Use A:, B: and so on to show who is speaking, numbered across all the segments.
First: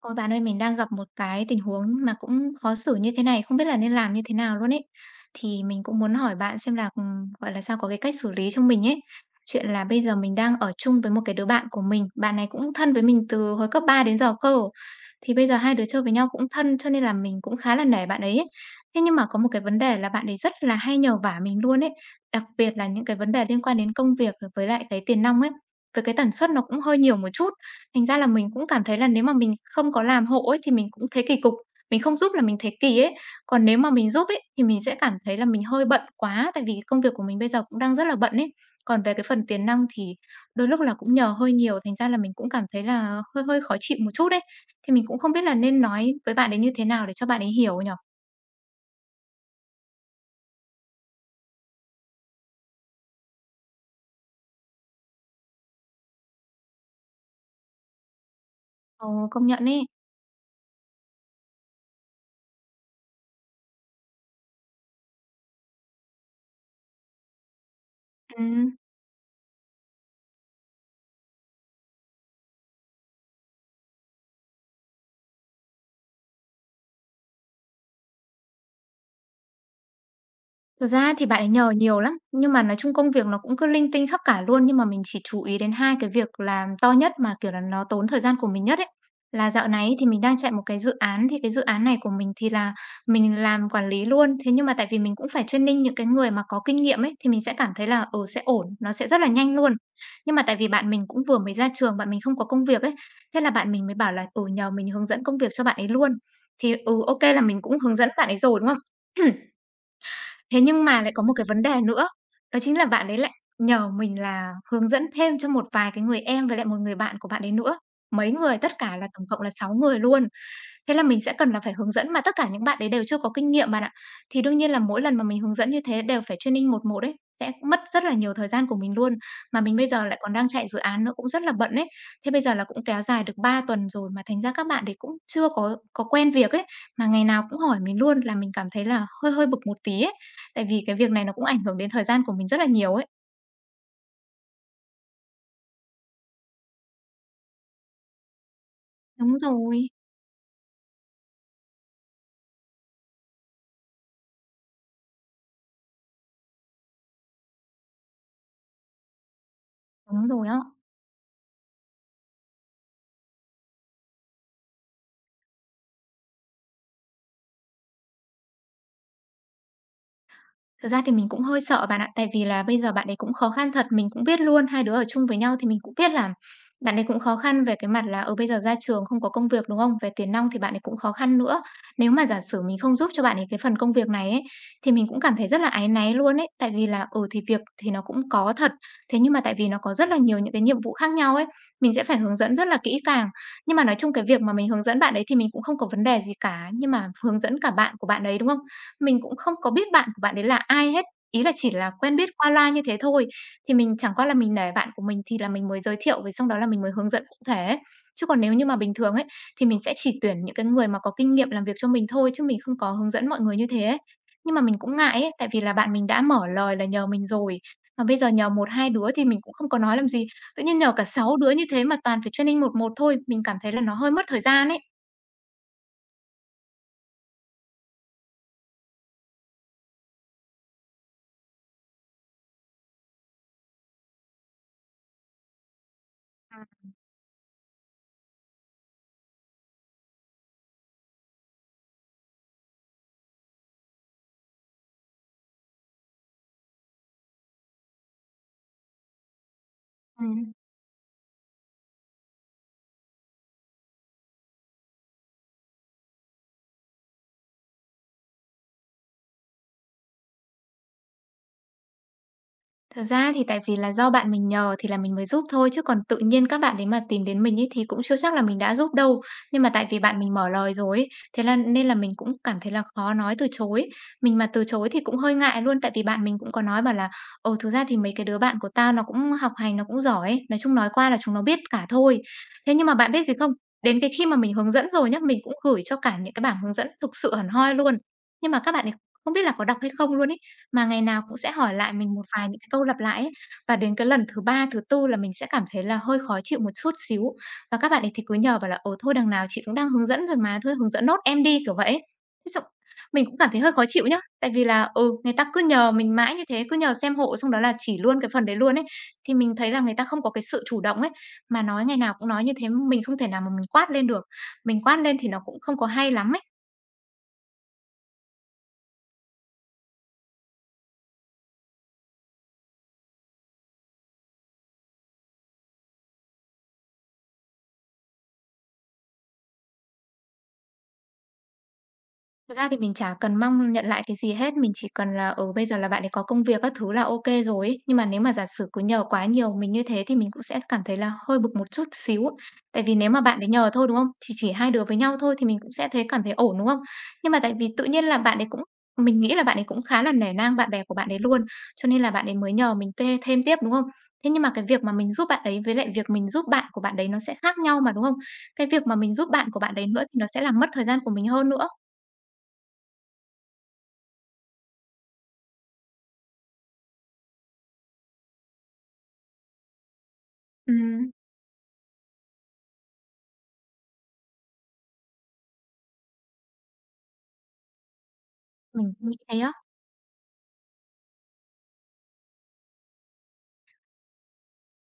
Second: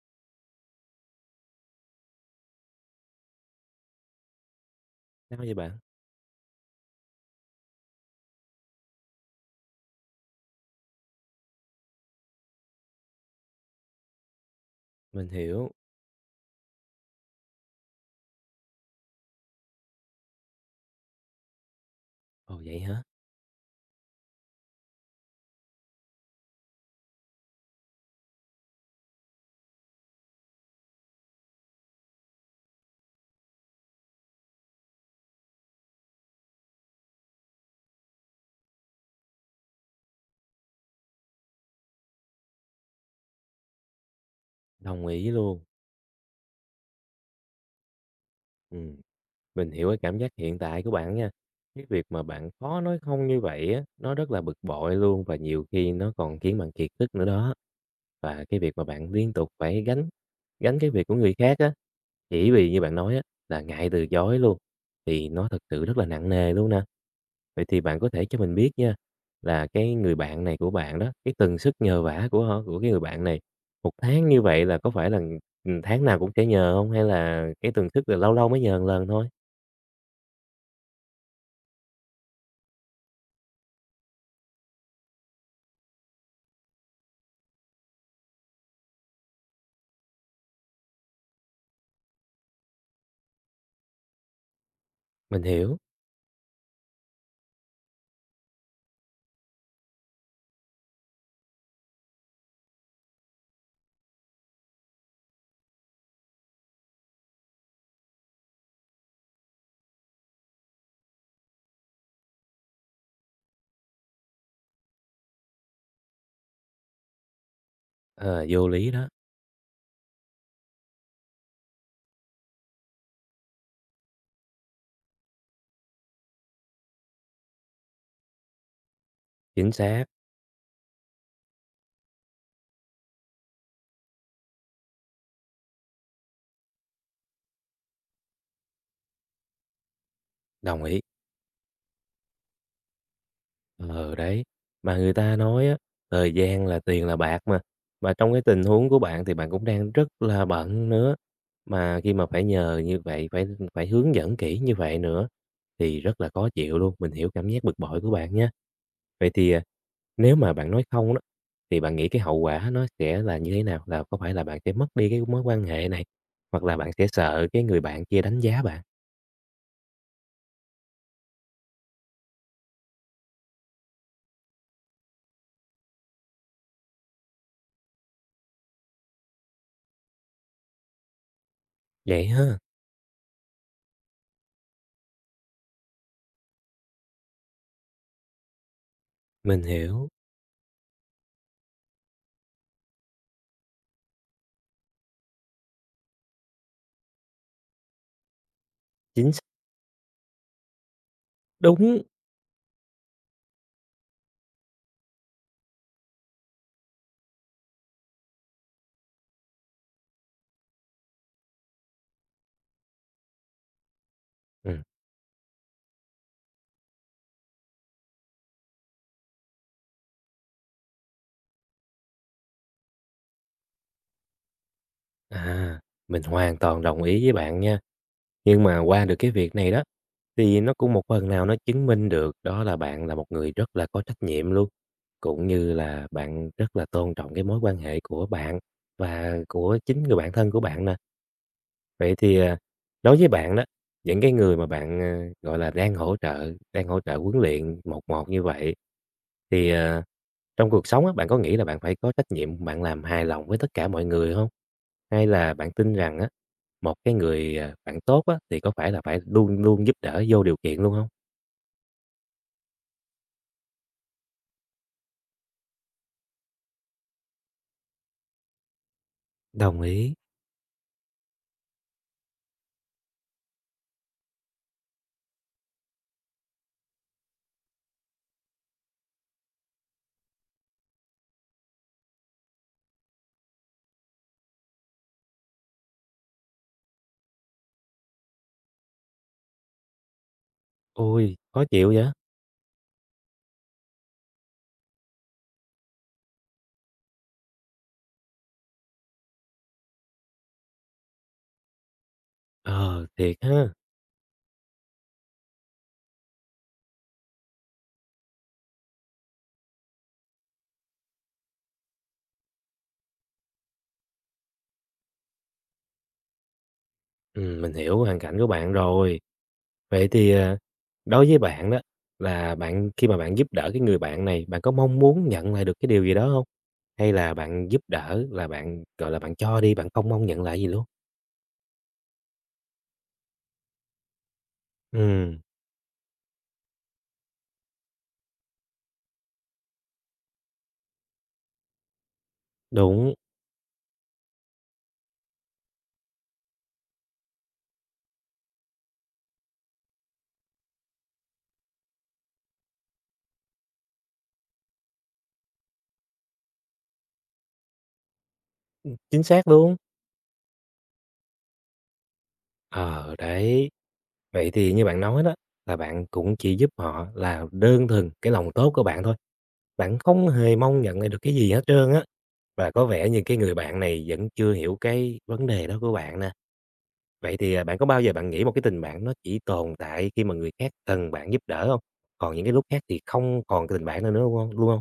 A: Ôi bạn ơi, mình đang gặp một cái tình huống mà cũng khó xử như thế này, không biết là nên làm như thế nào luôn ấy.
B: Sao vậy
A: Thì
B: bạn?
A: mình cũng muốn hỏi bạn xem là, gọi là sao, có cái cách xử lý cho mình ấy. Chuyện là bây giờ mình đang ở chung với một cái đứa bạn của mình, bạn này cũng thân với mình từ hồi cấp 3 đến giờ cơ.
B: Mình
A: Thì bây giờ
B: hiểu.
A: hai đứa chơi với nhau cũng thân cho nên là mình cũng khá là nể bạn ấy ấy. Thế nhưng mà có một cái vấn đề là bạn ấy rất là hay nhờ vả mình luôn ấy, đặc
B: Ồ,
A: biệt
B: vậy
A: là
B: hả?
A: những cái vấn đề liên quan đến công việc với lại cái tiền nong ấy, với cái tần suất nó cũng hơi nhiều một chút. Thành ra là mình cũng cảm thấy là nếu mà mình không có làm hộ ấy thì mình cũng thấy kỳ cục, mình không giúp là mình thấy kỳ ấy. Còn nếu mà mình giúp ấy thì mình sẽ cảm thấy là mình hơi bận quá, tại vì cái công việc của mình bây giờ cũng đang rất là bận ấy. Còn về cái phần tiền nong thì đôi lúc là cũng nhờ hơi nhiều, thành ra là mình cũng cảm thấy là hơi hơi khó chịu một chút đấy. Thì mình
B: Đồng
A: cũng
B: ý
A: không biết là
B: luôn.
A: nên nói với bạn ấy như thế nào để cho bạn ấy hiểu nhỉ?
B: Ừm, Mình hiểu cái cảm giác hiện tại của bạn nha. Cái việc mà bạn khó nói không như vậy á, nó rất là bực bội luôn và nhiều khi nó còn khiến bạn kiệt sức nữa đó. Và cái việc mà bạn
A: Ồ,
B: liên
A: công
B: tục
A: nhận
B: phải
A: ấy.
B: gánh gánh cái việc của người khác á, chỉ vì như bạn nói á, là ngại từ chối luôn, thì nó thật sự rất là nặng nề luôn nè. Vậy thì bạn có thể cho mình biết
A: Ừm.
B: nha, là cái người bạn này của bạn đó, cái tần suất nhờ vả của cái người bạn này, một tháng như vậy là có phải là, ừ, tháng nào cũng sẽ nhờ không? Hay là cái tần suất là lâu lâu mới nhờ một lần thôi?
A: Thực ra thì bạn ấy nhờ nhiều lắm, nhưng mà nói chung công việc nó cũng cứ linh tinh khắp cả luôn, nhưng mà mình chỉ chú ý đến 2 cái việc làm to nhất mà, kiểu là, nó tốn thời gian của mình nhất ấy. Là dạo này ấy thì mình đang chạy một cái dự án, thì cái dự án này của mình thì là mình làm quản lý luôn. Thế nhưng mà tại vì mình cũng
B: Mình
A: phải
B: hiểu.
A: training những cái người mà có kinh nghiệm ấy, thì mình sẽ cảm thấy là, ừ, sẽ ổn, nó sẽ rất là nhanh luôn. Nhưng mà tại vì bạn mình cũng vừa mới ra trường, bạn mình không có công việc ấy, thế là bạn mình mới bảo là, ừ, nhờ mình hướng dẫn công việc cho bạn ấy luôn. Thì, ừ, ok là mình cũng hướng dẫn bạn ấy rồi, đúng không? Thế nhưng mà lại có một cái vấn đề nữa, đó chính là bạn ấy lại nhờ mình là hướng dẫn thêm cho một vài cái người em với lại một người bạn của bạn ấy nữa. Mấy
B: Ờ,
A: người,
B: vô
A: tất
B: lý
A: cả là
B: đó.
A: tổng cộng là 6 người luôn. Thế là mình sẽ cần là phải hướng dẫn mà tất cả những bạn đấy đều chưa có kinh nghiệm bạn ạ. Thì đương nhiên là mỗi lần mà mình hướng dẫn như thế đều phải training một một ấy, sẽ mất rất là nhiều thời gian của mình luôn. Mà
B: Chính
A: mình bây
B: xác.
A: giờ lại còn đang chạy dự án nữa cũng rất là bận ấy. Thế bây giờ là cũng kéo dài được 3 tuần rồi mà thành ra các bạn đấy cũng chưa có quen việc ấy, mà ngày nào cũng hỏi mình luôn là mình cảm thấy là hơi hơi bực một tí ấy. Tại vì
B: Đồng
A: cái
B: ý.
A: việc này nó cũng ảnh hưởng đến thời gian của mình rất là nhiều ấy.
B: Ờ, đấy, mà người ta nói á, thời gian là tiền là bạc mà trong cái tình huống của bạn thì
A: Đúng
B: bạn cũng
A: rồi,
B: đang rất là bận nữa, mà khi mà phải nhờ như vậy, phải phải hướng dẫn kỹ như vậy nữa thì rất là khó chịu luôn, mình hiểu cảm giác bực bội của bạn nhé. Vậy thì,
A: đúng
B: nếu
A: rồi
B: mà
A: á.
B: bạn nói "không" đó, thì bạn nghĩ cái hậu quả nó sẽ là như thế nào? Là có phải là bạn sẽ mất đi cái mối quan hệ này, hoặc là bạn sẽ sợ cái người bạn kia đánh giá bạn?
A: Thật ra thì mình cũng hơi sợ bạn ạ, tại vì là bây giờ bạn ấy cũng khó khăn thật, mình cũng biết luôn, hai đứa ở chung với nhau thì mình cũng biết là bạn ấy cũng khó khăn về cái mặt là, ở bây giờ ra trường không có công việc, đúng không? Về tiền nong thì bạn ấy cũng khó khăn nữa. Nếu mà
B: Vậy
A: giả
B: ha.
A: sử mình không giúp cho bạn ấy cái phần công việc này ấy, thì mình cũng cảm thấy rất là áy náy luôn ấy, tại vì là, ừ, thì việc thì nó cũng có thật, thế nhưng mà tại
B: Mình
A: vì nó có rất
B: hiểu.
A: là nhiều những cái nhiệm vụ khác nhau ấy, mình sẽ phải hướng dẫn rất là kỹ càng. Nhưng mà nói chung cái việc mà mình hướng dẫn bạn ấy thì mình cũng không có vấn đề gì cả, nhưng mà hướng dẫn cả bạn của bạn ấy, đúng không? Mình
B: Chính
A: cũng
B: xác.
A: không có biết bạn của bạn ấy là ai hết, ý là chỉ là
B: Đúng.
A: quen biết qua loa như thế thôi. Thì mình chẳng qua là mình nể bạn của mình thì là mình mới giới thiệu với xong đó là mình mới hướng dẫn cụ thể ấy. Chứ còn nếu như mà bình thường ấy, thì mình sẽ chỉ tuyển những cái người mà có kinh nghiệm làm việc cho mình thôi chứ mình không có hướng dẫn mọi người như thế ấy. Nhưng mà mình
B: Ừm,
A: cũng ngại ấy, tại vì là bạn mình đã mở lời là nhờ mình rồi, mà bây giờ nhờ một 2 đứa thì mình cũng không có nói làm gì, tự nhiên nhờ cả 6 đứa như thế mà toàn phải training một một thôi, mình cảm thấy là nó hơi mất thời gian ấy.
B: à, mình hoàn toàn đồng ý với bạn nha. Nhưng mà qua được cái việc này đó, thì nó cũng một phần nào nó chứng minh được đó là bạn là một người rất là có trách nhiệm luôn, cũng như là bạn rất
A: Ừm.
B: là tôn trọng cái mối quan hệ của bạn và của chính người bạn thân của bạn nè. Vậy thì, đối với bạn đó, những cái người mà bạn, gọi là, đang hỗ trợ huấn luyện một một như vậy, thì, trong cuộc sống á, bạn có nghĩ là bạn phải có trách nhiệm bạn làm hài lòng với tất cả mọi người không? Hay là bạn tin rằng á, một cái người, bạn tốt á, thì có phải là phải luôn luôn giúp đỡ vô điều kiện luôn không?
A: Thật ra thì tại vì là do bạn mình nhờ thì là mình mới giúp thôi, chứ còn tự nhiên các bạn đấy mà tìm đến mình ấy thì cũng chưa chắc là mình đã giúp đâu. Nhưng mà
B: Đồng
A: tại vì
B: ý.
A: bạn mình mở lời rồi ấy, thế là nên là mình cũng cảm thấy là khó nói từ chối. Mình mà từ chối thì cũng hơi ngại luôn, tại vì bạn mình cũng có nói bảo là "ồ, thực ra thì mấy cái đứa bạn của tao nó cũng học hành, nó cũng giỏi ấy, nói chung nói qua là chúng nó biết cả thôi." Thế nhưng mà bạn biết gì không? Đến cái khi mà mình hướng dẫn rồi nhá, mình cũng gửi cho cả những cái bảng hướng dẫn thực sự hẳn hoi luôn, nhưng mà các bạn ấy không biết là có đọc hay không luôn ấy, mà ngày nào cũng
B: Ôi,
A: sẽ
B: khó
A: hỏi lại
B: chịu vậy?
A: mình một vài những cái câu lặp lại ấy. Và đến cái lần thứ 3 thứ tư là mình sẽ cảm thấy là hơi khó chịu một chút xíu. Và các bạn ấy thì cứ nhờ bảo là "ồ thôi, đằng nào chị cũng đang hướng dẫn rồi mà, thôi hướng dẫn nốt em đi", kiểu vậy. Thế xong
B: Ờ,
A: mình cũng
B: thiệt
A: cảm thấy hơi
B: ha.
A: khó chịu nhá, tại vì là, ừ, người ta cứ nhờ mình mãi như thế, cứ nhờ xem hộ xong đó là chỉ luôn cái phần đấy luôn ấy, thì mình thấy là người ta không có cái sự chủ động ấy. Mà nói ngày nào cũng nói như thế, mình không thể nào mà mình quát lên được, mình quát lên thì nó cũng không có hay lắm ấy.
B: Mình hiểu hoàn cảnh của bạn rồi. Vậy thì, đối với bạn đó, là bạn khi mà bạn giúp đỡ cái người bạn này, bạn có mong muốn nhận lại được cái điều gì đó không? Hay là bạn giúp đỡ là bạn, gọi là, bạn cho đi, bạn không mong nhận lại gì luôn?
A: Thật ra thì mình chả cần mong nhận lại cái gì hết, mình chỉ cần là,
B: Ừm.
A: ừ, bây giờ là bạn ấy có công việc các thứ là ok rồi ấy. Nhưng mà nếu mà giả sử cứ nhờ quá nhiều mình như thế thì mình cũng sẽ cảm thấy là hơi bực một chút xíu. Tại vì nếu
B: Đúng.
A: mà bạn ấy nhờ thôi, đúng không? Thì chỉ hai đứa với nhau thôi thì mình cũng sẽ thấy cảm thấy ổn, đúng không? Nhưng mà tại vì tự nhiên là bạn ấy cũng mình nghĩ là bạn ấy cũng khá là nể nang bạn bè của bạn ấy luôn, cho nên là bạn ấy mới nhờ mình tê thêm tiếp, đúng không? Thế nhưng mà cái việc mà mình giúp bạn ấy với lại việc mình giúp bạn của bạn đấy nó sẽ khác nhau mà, đúng không? Cái việc mà mình
B: Chính
A: giúp
B: xác
A: bạn của bạn
B: luôn.
A: đấy nữa thì nó sẽ làm mất thời gian của mình hơn nữa.
B: Ờ, đấy, vậy thì như bạn nói đó, là bạn cũng chỉ giúp họ là đơn thuần cái lòng tốt của bạn thôi, bạn không hề mong nhận lại
A: Ừm.
B: được cái gì hết trơn á, và có vẻ như cái người bạn này vẫn chưa hiểu cái vấn đề đó của bạn nè. Vậy thì, bạn có bao giờ bạn nghĩ một cái tình
A: Mình
B: bạn
A: cũng
B: nó
A: nghĩ thế
B: chỉ
A: á.
B: tồn tại khi mà người khác cần bạn giúp đỡ không? Còn những cái lúc khác thì không còn cái tình bạn nữa nữa luôn hông luôn không?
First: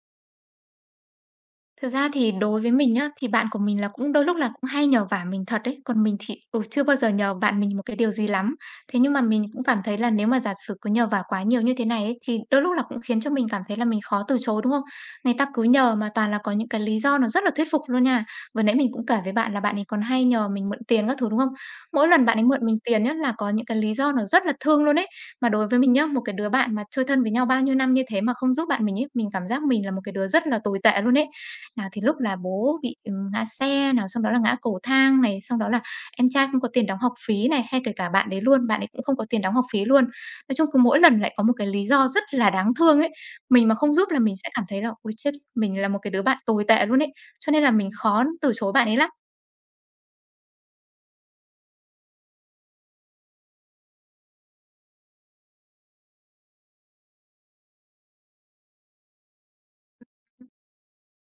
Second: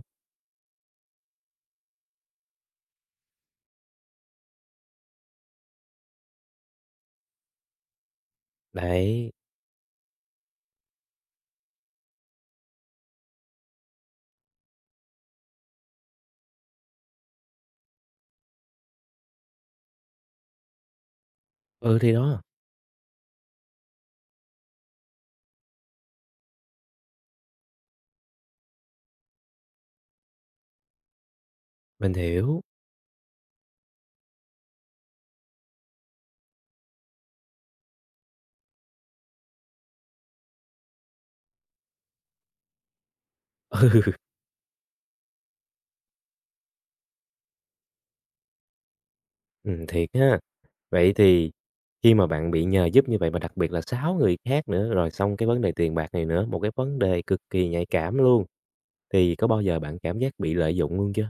A: Thực ra thì đối với mình nhá, thì bạn của mình là cũng đôi lúc là cũng hay nhờ vả mình thật đấy, còn mình thì, ừ, chưa bao giờ nhờ bạn mình một cái điều gì lắm. Thế nhưng mà
B: Đấy.
A: mình cũng cảm thấy là nếu mà giả sử cứ nhờ vả quá nhiều như thế này ấy, thì đôi lúc là cũng khiến cho mình cảm thấy là mình khó từ chối, đúng không? Người ta cứ nhờ mà toàn là có những cái lý do nó rất là thuyết phục luôn nha. Vừa nãy mình cũng kể với bạn là bạn ấy còn hay nhờ mình mượn tiền các thứ, đúng không?
B: Ừ,
A: Mỗi
B: thì
A: lần bạn
B: đó.
A: ấy mượn mình tiền nhá, là có những cái lý do nó rất là thương luôn ấy. Mà đối với mình nhá, một cái đứa bạn mà chơi thân với nhau bao nhiêu năm như thế mà không giúp bạn mình ấy, mình cảm giác mình là một cái đứa rất là tồi tệ luôn ấy. Nào thì
B: Mình
A: lúc là
B: hiểu.
A: bố bị, ngã xe, nào xong đó là ngã cầu thang này, xong đó là em trai không có tiền đóng học phí này, hay kể cả bạn đấy luôn, bạn ấy cũng không có tiền đóng học phí luôn. Nói chung cứ mỗi lần lại có một cái lý do rất là đáng thương ấy, mình mà không giúp là mình sẽ cảm thấy là "Ôi, chết, mình là một cái đứa bạn tồi tệ luôn ấy." Cho nên là mình khó từ chối bạn ấy lắm.
B: Thiệt ha. Vậy thì khi mà bạn bị nhờ giúp như vậy mà đặc biệt là 6 người khác nữa, rồi xong cái vấn đề tiền bạc này nữa, một cái vấn đề cực kỳ nhạy cảm luôn, thì có bao giờ bạn cảm giác bị lợi dụng luôn chưa?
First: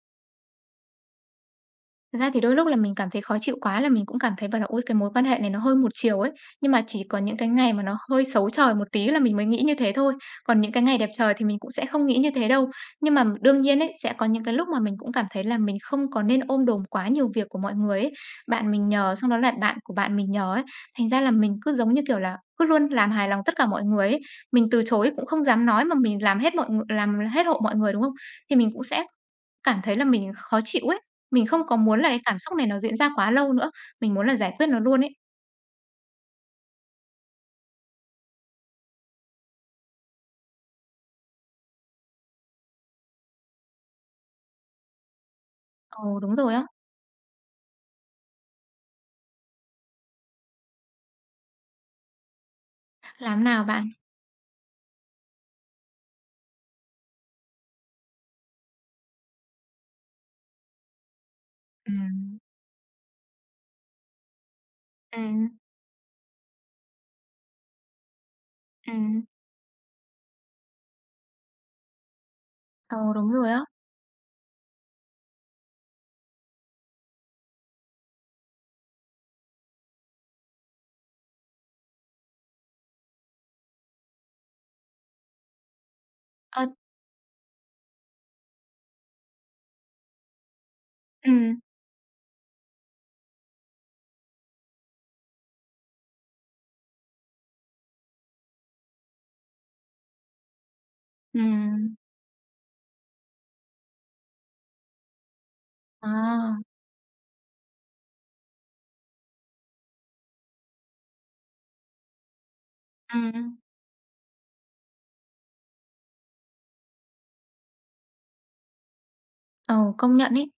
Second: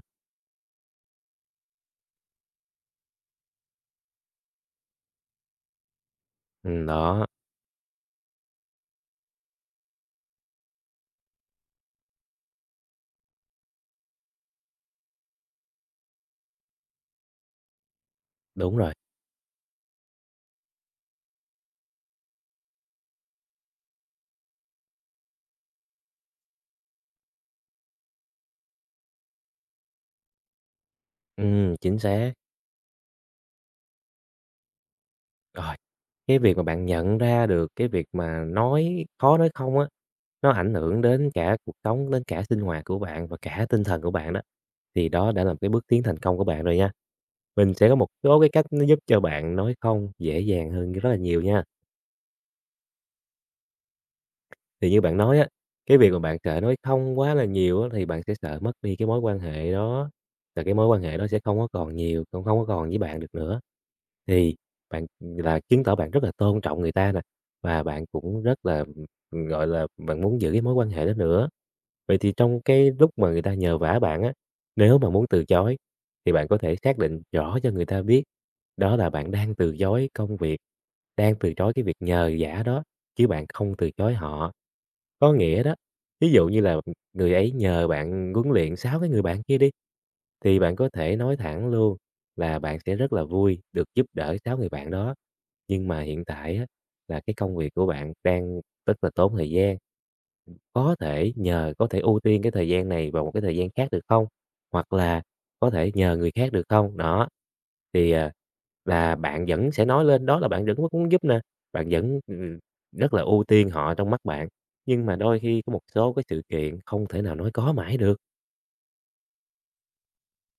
A: Thật ra thì đôi lúc là mình cảm thấy khó chịu quá là mình cũng cảm thấy bảo là "Ôi, cái mối quan hệ này nó hơi một chiều ấy." Nhưng mà chỉ có
B: Đó.
A: những cái ngày mà nó hơi xấu trời một tí là mình mới nghĩ như thế thôi, còn những cái ngày đẹp trời thì mình cũng sẽ không nghĩ như thế đâu. Nhưng mà đương nhiên ấy, sẽ có những cái lúc mà mình cũng cảm thấy là mình không có nên ôm đồm quá nhiều việc của mọi người ấy. Bạn
B: Đúng
A: mình
B: rồi.
A: nhờ, xong đó là bạn của bạn mình nhờ ấy, thành ra là mình cứ, giống như kiểu là, cứ luôn làm hài lòng tất cả mọi người ấy. Mình từ chối cũng không dám nói mà mình làm hết mọi ng làm hết hộ mọi người, đúng không? Thì mình cũng sẽ cảm thấy là mình khó chịu ấy. Mình không có
B: Ừm,
A: muốn
B: chính
A: là cái
B: xác.
A: cảm xúc này nó diễn ra quá lâu nữa, mình muốn là giải quyết nó luôn ấy.
B: Rồi, cái việc mà bạn nhận ra được cái việc mà khó nói không á, nó ảnh hưởng đến cả cuộc sống, đến cả sinh hoạt của bạn và cả tinh thần của bạn đó, thì đó đã là một cái bước tiến
A: Ừ,
B: thành
A: đúng
B: công của
A: rồi á.
B: bạn rồi nha. Mình sẽ có một số cái cách nó giúp cho bạn nói không dễ dàng hơn rất là nhiều nha.
A: Làm nào bạn?
B: Thì như bạn nói á, cái việc mà bạn sợ nói "không" quá là nhiều á, thì bạn sẽ sợ mất đi cái mối quan hệ đó, là cái mối quan hệ đó sẽ không có còn nhiều,
A: Ừm,
B: cũng không có còn với bạn được nữa. Thì bạn
A: ừm,
B: là chứng tỏ bạn rất là tôn trọng người ta nè, và bạn cũng rất là,
A: ừm,
B: gọi là, bạn muốn giữ cái mối quan hệ đó nữa. Vậy thì trong cái
A: ừ,
B: lúc mà
A: đúng
B: người
A: rồi
B: ta
A: á.
B: nhờ vả bạn á, nếu mà muốn từ chối thì bạn có thể xác định rõ cho người ta biết đó là bạn đang từ chối công việc, đang từ chối cái việc nhờ vả đó. Chứ bạn không từ chối họ. Có nghĩa đó, ví dụ như
A: Ơ,
B: là người ấy nhờ bạn huấn luyện 6 cái người bạn kia đi, thì bạn có thể nói
A: ừm,
B: thẳng luôn là bạn sẽ rất là vui được giúp đỡ sáu người bạn đó. Nhưng mà hiện tại á, là cái công việc của bạn đang rất là tốn thời gian. Có thể nhờ có
A: ừm,
B: thể ưu tiên cái thời gian này vào một cái thời gian khác được không? Hoặc là có thể nhờ người khác
A: à,
B: được không? Đó, thì là bạn vẫn sẽ nói lên đó là bạn vẫn muốn giúp nè, bạn vẫn ừ, rất là ưu
A: ừm,
B: tiên họ trong mắt bạn. Nhưng mà đôi khi có một số cái sự kiện không thể nào nói có mãi được.
A: ừ, công nhận ấy.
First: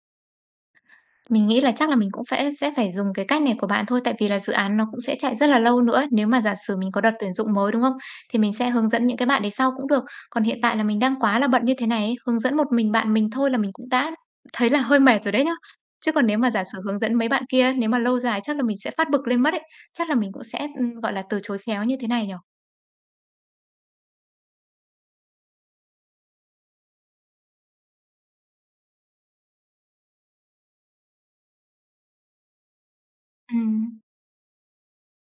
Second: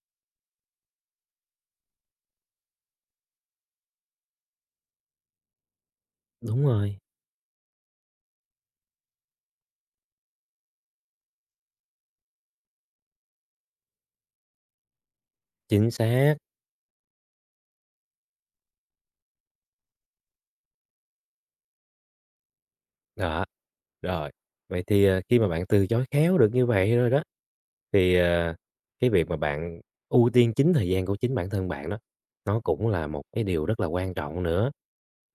A: Mình nghĩ là chắc là mình cũng phẽ sẽ phải dùng cái cách này của bạn thôi, tại vì là dự án nó cũng sẽ chạy rất là lâu nữa. Nếu mà giả
B: Đúng
A: sử mình
B: rồi.
A: có đợt tuyển dụng mới, đúng không? Thì mình sẽ hướng dẫn những cái bạn đấy sau cũng được. Còn hiện tại là mình đang quá là bận như thế này ấy, hướng dẫn một mình bạn mình thôi là mình cũng đã thấy là hơi mệt rồi đấy nhá.
B: Chính
A: Chứ còn
B: xác.
A: nếu mà giả sử hướng dẫn mấy bạn kia, nếu mà lâu dài chắc là mình sẽ phát bực lên mất ấy. Chắc là mình cũng sẽ, gọi là, từ chối khéo như thế này nhỉ?
B: Đó, rồi, vậy thì, khi mà bạn từ chối khéo được như vậy rồi đó, thì, cái việc mà bạn ưu tiên chính thời gian của chính bản thân bạn đó, nó cũng là một cái điều rất là
A: Ừm.
B: quan trọng nữa.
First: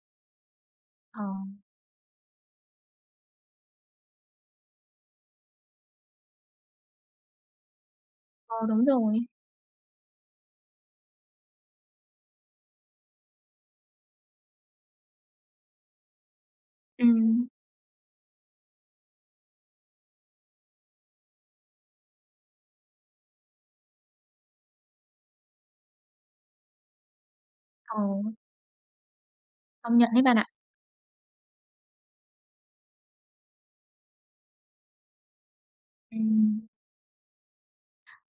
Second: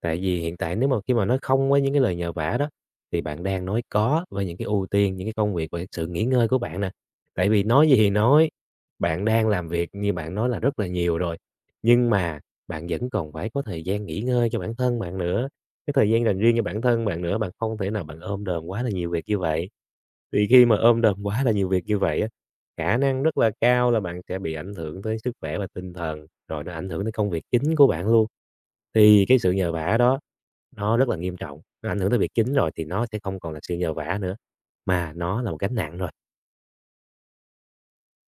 B: Tại vì hiện tại nếu mà khi
A: Ờ.
B: mà nói không với những cái lời nhờ vả đó, thì bạn đang nói có với những cái ưu tiên, những cái công việc và sự nghỉ ngơi của bạn nè. Tại vì nói gì thì nói,
A: Ờ, đúng rồi.
B: bạn đang làm việc như bạn nói là rất là nhiều rồi, nhưng mà bạn vẫn còn phải có thời gian nghỉ ngơi cho bản thân bạn nữa, cái thời gian dành riêng cho bản thân bạn nữa,
A: Ừm.
B: bạn không thể nào bạn ôm đồm quá là nhiều việc như vậy. Thì khi mà ôm đồm quá là nhiều việc như vậy á, khả năng rất là cao là bạn sẽ bị ảnh hưởng tới sức khỏe và tinh thần, rồi nó ảnh hưởng tới công việc chính của
A: Ờ,
B: bạn luôn. Thì cái sự nhờ vả
A: công nhận
B: đó
A: đấy bạn ạ.
B: nó rất là nghiêm trọng, nó ảnh hưởng tới việc chính rồi thì nó sẽ không còn là sự nhờ vả nữa, mà nó là một gánh nặng rồi.
A: Ừm.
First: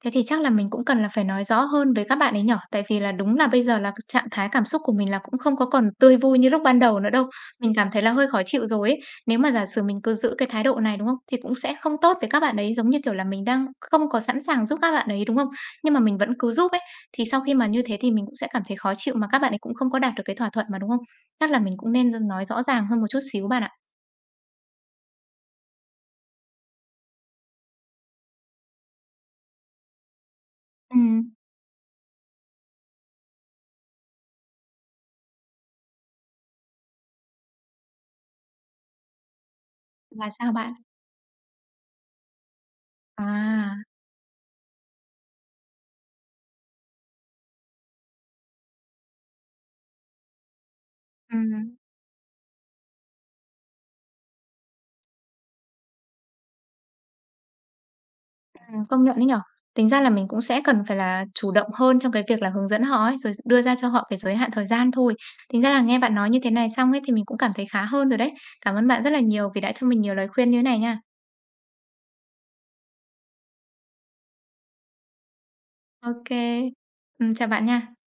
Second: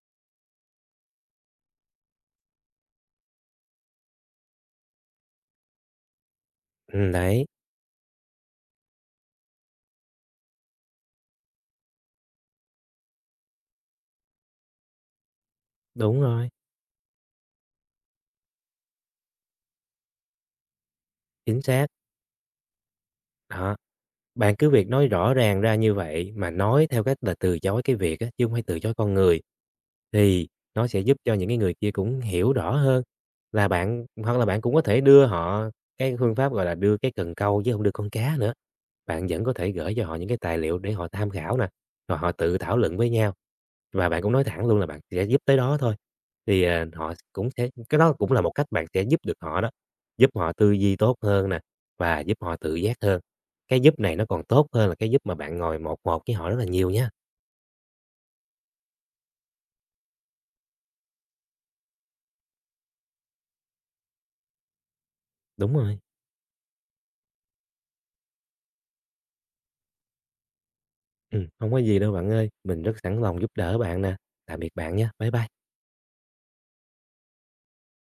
A: Thế thì chắc là mình cũng cần là phải nói rõ hơn với các bạn ấy nhỉ? Tại vì là đúng là bây giờ là trạng thái cảm xúc của mình là cũng không có còn tươi vui như lúc ban đầu nữa đâu.
B: Đấy.
A: Mình cảm thấy là hơi khó chịu rồi ấy. Nếu mà giả sử mình cứ giữ cái thái độ này đúng không? Thì cũng sẽ không tốt với các bạn ấy giống như kiểu là mình đang không có sẵn sàng giúp các bạn ấy đúng không? Nhưng mà mình
B: Đúng
A: vẫn
B: rồi.
A: cứ giúp ấy. Thì sau khi mà như thế thì mình cũng sẽ cảm thấy khó chịu mà các bạn ấy cũng không có đạt được cái thỏa thuận mà đúng không? Chắc là
B: Chính
A: mình
B: xác.
A: cũng nên nói rõ ràng hơn một chút xíu bạn ạ.
B: Đó. Bạn cứ việc nói rõ ràng ra như vậy mà nói theo cách là từ chối cái việc á, chứ không phải từ chối con người, thì nó sẽ giúp
A: Ừm.
B: cho những cái người kia cũng hiểu rõ hơn là bạn hoặc là bạn cũng có thể đưa họ cái phương pháp, gọi là, đưa cái cần câu chứ không đưa con cá nữa. Bạn vẫn có thể gửi cho họ
A: Là
B: những cái
A: sao
B: tài
A: bạn?
B: liệu để họ tham khảo nè, rồi họ tự thảo luận với nhau.
A: À,
B: Và bạn cũng nói thẳng luôn là bạn sẽ giúp tới đó thôi, thì, họ cũng sẽ cái đó cũng là một cách bạn sẽ giúp được họ đó, giúp họ tư duy tốt
A: ừ.
B: hơn nè, và giúp họ tự giác hơn. Cái giúp này nó còn tốt hơn là cái giúp mà bạn ngồi một một với họ rất là nhiều nha.
A: Công nhận đấy nhở. Tính ra là mình cũng sẽ cần phải là chủ động hơn trong cái việc là hướng dẫn họ ấy, rồi đưa ra cho họ cái giới hạn thời gian thôi. Tính ra
B: Đúng
A: là nghe
B: rồi.
A: bạn nói như thế này xong ấy, thì mình cũng cảm thấy khá hơn rồi đấy. Cảm ơn bạn rất là nhiều vì đã cho mình nhiều lời khuyên như thế này nha.
B: Ừm, hông có gì đâu bạn ơi, mình rất sẵn lòng giúp đỡ bạn nè. Tạm biệt bạn nha, bye bye.
A: Ok, kê. Chào bạn nha.